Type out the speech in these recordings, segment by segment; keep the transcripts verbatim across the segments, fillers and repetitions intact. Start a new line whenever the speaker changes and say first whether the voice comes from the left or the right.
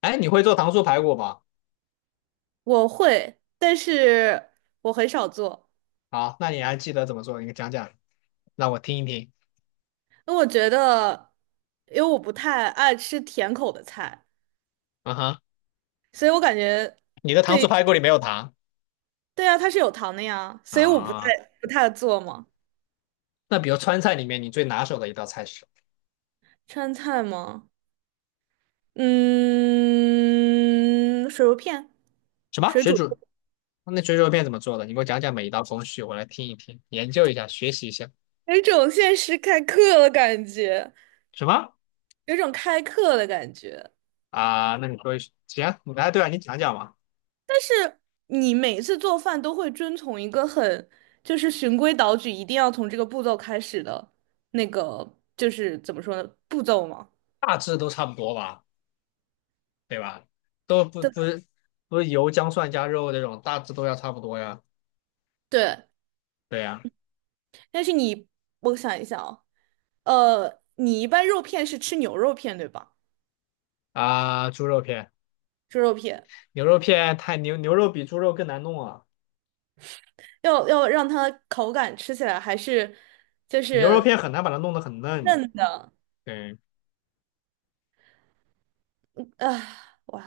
left: 哎，你会做糖醋排骨吧？
right: 我会，但是我很少做，
left: 好，那你还记得怎么做？你讲讲，让我听一听。
right: 因为我觉得，因为我不太爱吃甜口的菜，
left: 啊哈，
right: 所以我感觉
left: 你的糖
right: 对，
left: 醋排骨里没有糖
right: 对啊，它是有糖的呀，所以我不太
left: 啊？
right: 不太做嘛。
left: 那比如川菜里面你最拿手的一道菜是
right: 川菜吗？嗯，水肉片，
left: 什么？
right: 水
left: 水
right: 煮。
left: 煮？那水煮肉片怎么做的？你给我讲讲每一道工序，我来听一听，研究一下，学习一下。
right: 有一种现实开课的感觉，
left: 什么
right: 有一种开课的感觉。
left: 啊？那你说一说行，哎，对啊，你讲讲嘛，
right: 你每次做饭都会遵从一个很，就是循规蹈矩，一定要从这个步骤开始的那个，就是怎么说呢，步骤吗？
left: 大致都差不多吧，对吧？都不
right: 对吧
left: 不是不是油姜蒜加肉这种，大致都要差不多呀。
right: 对，
left: 对呀，
right: 但是你，我想一想啊，呃，你一般肉片是吃牛肉片对吧？
left: 啊，猪肉片。
right: 猪肉片
left: 牛肉片太牛，牛肉比猪肉更难弄啊，
right: 要要让它口感吃起来还是就
left: 牛肉
right: 是
left: 片很难把它弄得很嫩。
right: 嫩的，
left: 对，
right: 啊，哇，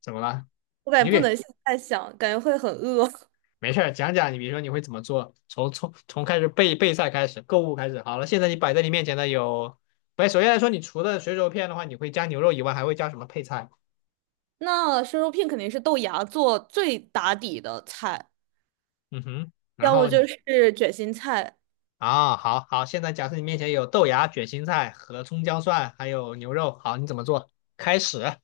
left: 怎么了？
right: 我感
left: 你
right: 觉不
left: 给
right: 能现在想，感觉会很饿。
left: 没事儿讲讲，你比如说你会怎么做？从从从开始备备菜开始，购物开始。好了，现在你摆在你面前的有，不是首先来说，你除了水煮片的话，你会加牛肉以外，还会加什么配菜？
right: 那生肉片肯定是豆芽做最打底的菜。
left: 嗯哼，然
right: 要么
left: 后你
right: 就是卷心菜。
left: 啊，好好，现在假设你面前有豆芽、卷心菜和葱姜蒜，还有牛肉，好，你怎么做？开始，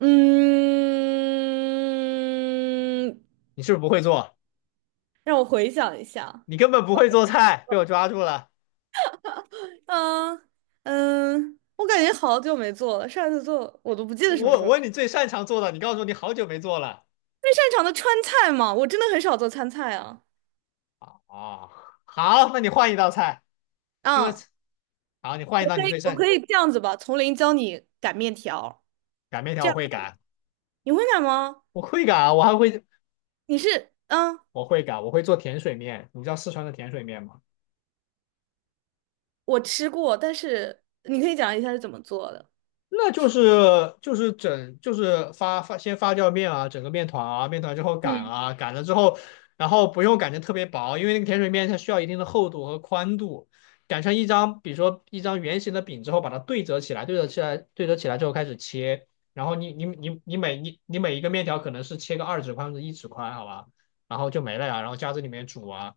right: 嗯，
left: 你是不是不会做？
right: 让我回想一下。
left: 你根本不会做菜，被我抓住了。
right: 嗯嗯，我感觉好久没做了，上次做我都不记
left: 我
right: 得什么时
left: 我
right: 候。
left: 问你最擅长做的，你告诉我你好久没做了
right: 最擅长的川菜嘛，我真的很少做川菜啊。
left: 啊。好，那你换一道菜，因为
right: 啊，
left: 好，你换一道你最
right: 我可
left: 擅
right: 以这样子吧，从零教你擀面条，
left: 擀面
right: 这
left: 条，我
right: 样
left: 会
right: 可以。
left: 擀，
right: 你会擀吗？
left: 我会擀啊，我还会
right: 你是嗯，
left: 我会擀，我会做甜水面。你知道四川的甜水面吗？
right: 我吃过，但是你可以讲一下是怎么做的。
left: 那就是就是整就是发发先发酵面啊，整个面团啊，面团之后擀
right: 嗯，
left: 啊，擀了之后，然后不用擀成特别薄，因为那个甜水面它需要一定的厚度和宽度，擀成一张，比如说一张圆形的饼之后，把它对折起来，对折起来，对折起来之后开始切，然后你你你你每你你每一个面条可能是切个二指宽或者一指宽，好吧，然后就没了呀，然后加这里面煮啊，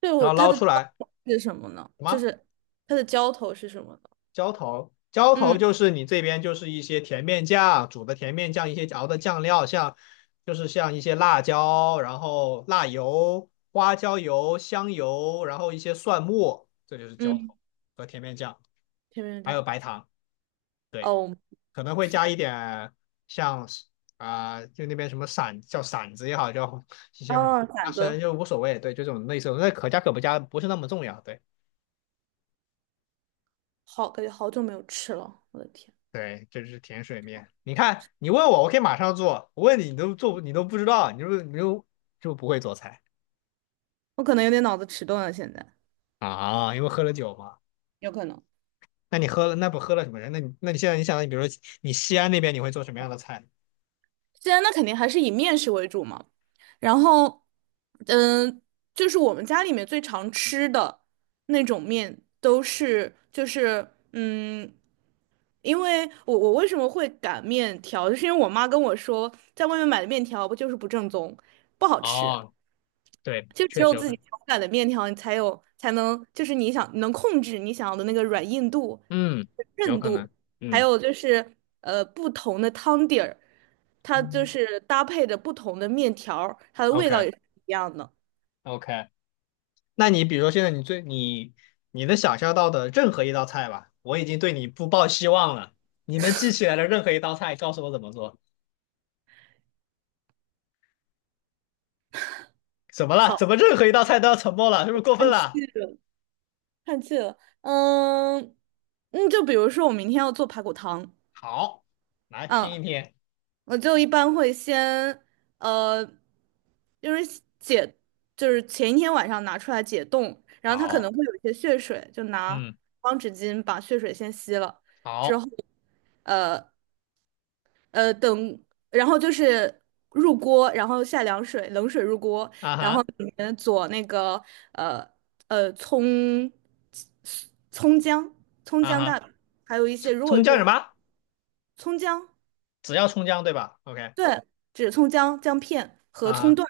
right: 对我
left: 然后
right: 它
left: 捞
right: 的浇
left: 出来
right: 头是什么呢？
left: 什
right: 就
left: 么？
right: 是它的浇头是什么？
left: 浇头，浇头
right: 嗯
left: 就是你这边就是一些甜面酱，煮的甜面酱，一些熬的酱料，像就是像一些辣椒，然后辣油、花椒油、香油，然后一些蒜末，这就是浇
right: 嗯，
left: 头和甜面酱，
right: 甜面
left: 还有
right: 酱。
left: 白糖，
right: 哦，
left: 可能会加
right: 天
left: 一点像啊、呃就那边什么散叫馓子也好，叫 一些很
right: 啊，
left: 花
right: 攒
left: 生，
right: 个
left: 就无所谓，对，就这种类似那可加可不加不是那么重要，对。
right: 好，感觉好久没有吃了，我的天。
left: 对，这是甜水面。你看，你问我，我可以马上做；我问你，你都做不你都不知道，你就你就就不会做菜
right: 我可能有点脑子迟钝了，现在
left: 啊？因为喝了酒嘛。
right: 有可能。
left: 那你喝了，那不喝了什么人那你那你现在你想，你比如说你西安那边，你会做什么样的菜？
right: 现在那肯定还是以面食为主嘛。然后，嗯，就是我们家里面最常吃的那种面，都是就是嗯，因为我我为什么会擀面条，就是因为我妈跟我说，在外面买的面条不就是不正宗，不好吃。
left: 哦，对，
right: 就只
left: 确
right: 有
left: 实有
right: 自
left: 可
right: 己
left: 能。
right: 手擀的面条，你才有才能，就是你想能控制你想要的那个软硬度、
left: 嗯，有
right: 韧
left: 可
right: 度，
left: 能。
right: 还
left: 嗯
right: 有就是呃不同的汤底儿，它就是搭配着不同的面条儿它的味道
left: ，OK，
right: 也是不一样的。
left: OK。那你比如说现在你最你你能想象到的任何一道菜吧，我已经对你不抱希望了。你能记起来的任何一道菜，告诉我怎么做？怎么了？怎
right: 好，
left: 么任何一道菜都要沉默了？是不是过分
right: 看气
left: 了？
right: 了，看气了。嗯，嗯，就比如说我明天要做排骨汤。
left: 好，来
right: 嗯，
left: 听一听。
right: 我就一般会先，呃，就是解，就是前一天晚上拿出来解冻，然后它可能
left: 好，
right: 会有一些血水，就拿
left: 嗯，
right: 方纸巾把血水先吸了，之
left: 好，
right: 后，呃呃等，然后就是入锅，然后下凉水，冷水入锅，
left: 啊
right: 然后
left: 哈，
right: 里面佐那个呃呃葱葱姜葱
left: 啊
right: 姜
left: 哈，
right: 大，还有一些
left: 葱
right: 如果
left: 葱姜什
right: 是
left: 么？
right: 葱姜。
left: 只要葱姜对吧？OK，
right: 对，只葱姜姜片
left: 啊
right: 和葱
left: 哈，
right: 段，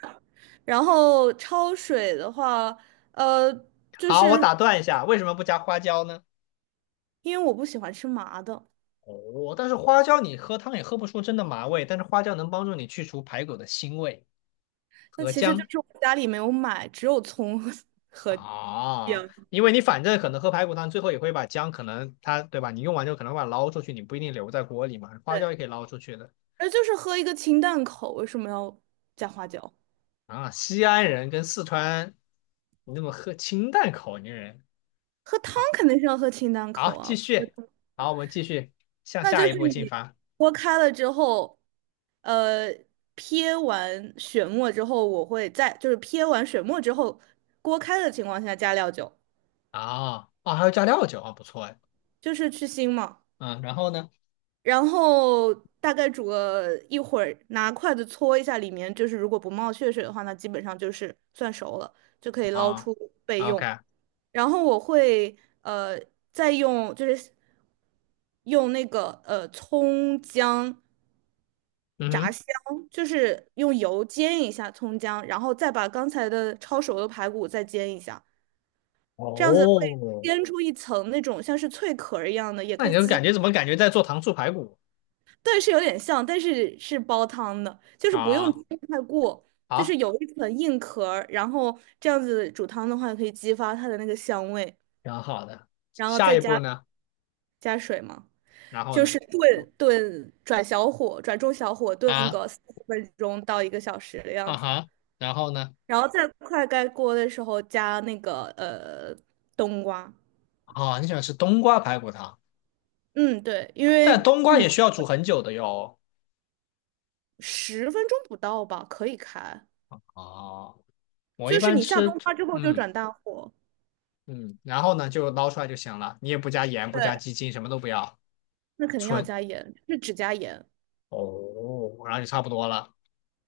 right: 然后焯水的话，呃，就
left: 好，我
right: 是
left: 打断一下，为什么不加花椒呢？
right: 因为我不喜欢吃麻的，
left: 哦，但是花椒你喝汤也喝不出真的麻味，但是花椒能帮助你去除排骨的腥味
right: 那
left: 和
right: 其实就
left: 姜
right: 是我家里没有买，只有葱和
left: 啊，
right: 姜，
left: 因为你反正可能喝排骨汤最后也会把姜可能它对吧？你用完之后可能把它捞出去，你不一定留在锅里嘛，花椒也
right: 对，
left: 可以捞出去的。
right: 那就是喝一个清淡口，为什么要加花椒？
left: 啊，西安人跟四川，你那么喝清淡口音人，
right: 喝汤
left: 好，
right: 肯定是要喝清淡
left: 好，
right: 口
left: 继
right: 啊。喝
left: 续，
right: 汤
left: 好，我们继续向
right: 那
left: 下
right: 就
left: 一
right: 是
left: 步进
right: 你
left: 发。
right: 锅开了之后，呃，撇完血沫之后，我会在就是撇完血沫之后，锅开的情况下加料酒。
left: 啊，啊，还要加料酒啊，不错哎。
right: 就是去腥嘛，
left: 嗯，然后呢？
right: 然后大概煮个一会儿，拿筷子搓一下里面，就是如果不冒血水的话，那基本上就是算熟了，就可以捞
left: 啊
right: 出备用。
left: ，OK，
right: 然后我会，呃再用就是用那个呃葱姜
left: 嗯
right: 炸
left: 哼，
right: 香，就是用油煎一下葱姜，然后再把刚才的焯熟的排骨再煎一下，这样子会
left: 哦，
right: 煎出一层那种像是脆壳儿一样的，也
left: 那
right: 可
left: 你
right: 以
left: 这
right: 激
left: 感觉怎么感觉在做糖醋排骨
right: 对，是有点像，但是是煲汤的，就是不用
left: 啊？
right: 煎太过，就
left: 好，
right: 是有一层硬壳儿，然后这样子煮汤的话，可以激发它的那个香味，
left: 挺好的。
right: 然后
left: 下
right: 再
left: 一步
right: 加
left: 呢？
right: 加水嘛，
left: 然后
right: 就
left: 呢？
right: 是炖炖，转小火，转中小火炖
left: 啊，
right: 个四十分钟到一个小时的样
left: 啊
right: 子，
left: 哈，然后呢？
right: 然后再快盖锅的时候加那个呃冬瓜，
left: 啊，你喜欢吃冬瓜排骨汤，
right: 嗯，对，因为
left: 但冬
right: 玉
left: 瓜也
right: 米
left: 需要煮很久的哟。
right: 十分钟不到吧，可以开，
left: 哦。我一
right: 就是
left: 般
right: 你下
left: 吃，
right: 冬瓜之后就
left: 嗯
right: 转大火。
left: 嗯，然后呢就捞出来就行了，你也不加盐，不加
right: 对。
left: 鸡精，什么都不要，
right: 那肯定要
left: 纯
right: 加盐，是只加盐，
left: 哦，然后就差不多了。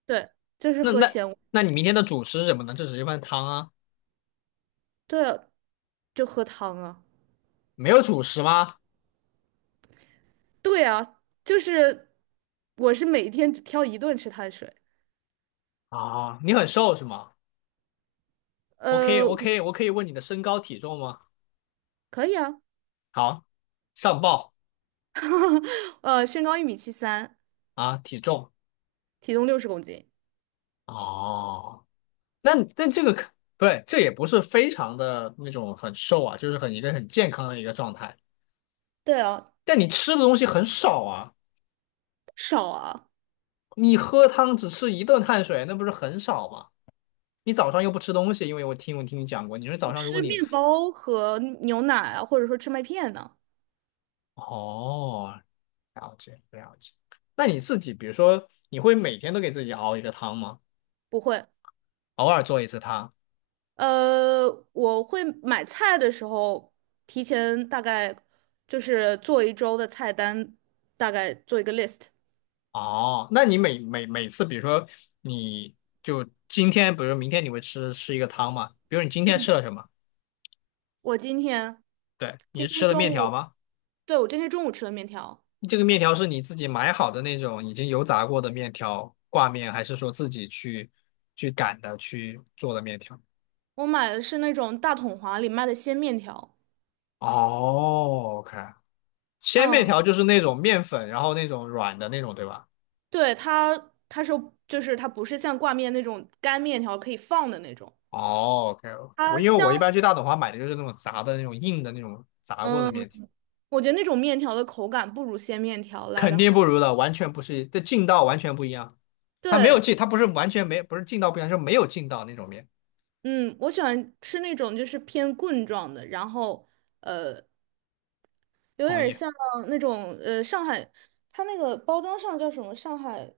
right: 对，就是
left: 那
right: 喝
left: 那
right: 咸，
left: 那你明天的主食是什么呢？这只是一份汤啊，
right: 对啊，就喝汤啊。
left: 没有主食吗？
right: 对啊，就是我是每天只挑一顿吃碳水。
left: 啊，你很瘦是吗？我可以
right: 呃，
left: 我可以我可以问你的身高体重吗？
right: 可以啊。
left: 好，上报
right: 呃，身高一米七三，
left: 啊，体重
right: 体重六十公斤，
left: 哦，那那这个可对，这也不是非常的那种很瘦啊，就是很一个很健康的一个状态，
right: 对啊，
left: 但你吃的东西很少啊。
right: 少啊，
left: 你喝汤只吃一顿碳水，那不是很少吗？你早上又不吃东西，因为我听我听你讲过，你说早上如果
right: 吃
left: 你
right: 面包和牛奶啊，或者说吃麦片呢，
left: 哦，了解了解，那你自己比如说你会每天都给自己熬一个汤吗？
right: 不会。
left: 偶尔做一次汤？
right: 呃，我会买菜的时候，提前大概就是做一周的菜单，大概做一个 list。
left: 哦，那你每每每次比如说你就今天，比如说明天你会吃吃一个汤吗？比如你今天吃了什么？
right: 我今天
left: 对，你
right: 今
left: 是
right: 天
left: 吃了
right: 中
left: 面条
right: 午，
left: 吗？
right: 对，我今天中午吃了面条，
left: 这个面条是你自己买好的那种已经油炸过的面条挂面，还是说自己去去擀的去做的面条？
right: 我买的是那种大统华里卖的鲜面条。
left: 哦，OK，鲜面
right: 嗯，
left: 条就是那种面粉，然后那种软的那种，对吧？
right: 对，它它是就是它不是像挂面那种干面条可以放的那种，
left: 哦，OK，我
right: 它
left: 因为我
right: 香。
left: 一般去大董华买的就是那种炸的那种硬的那种炸过的
right: 嗯，
left: 面条，
right: 我觉得那种面条的口感不如鲜面条来
left: 肯
right: 的
left: 定
right: 好。
left: 不如的，完全不是，这劲道完全不一样。它没有
right: 对，
left: 劲，它不是完全没，不是劲道不一样，是没有劲道那种面。
right: 嗯，我喜欢吃那种就是偏棍状的，然后，呃，有
left: 同
right: 点
left: 意
right: 像那种，呃上海，它那个包装上叫什么？上海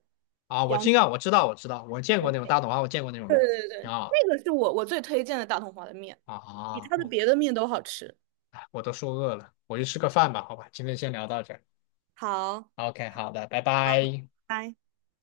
left: 啊，我
right: 洋
left: 劲
right: 春，
left: 量，我知道我知道，我见过那种大董华，我见过那种
right: 对
left: 面条，
right: 对
left: 挺
right: 对，
left: 好
right: 那
left: 的
right: 个是我我最推荐的大同华的面，比
left: 啊
right: 它的别
left: ，OK，
right: 的面都好吃。
left: 我都说饿了，我去吃个饭吧，好吧，今天先聊到这儿。
right: 好，
left: OK，好的，拜拜。
right: 拜。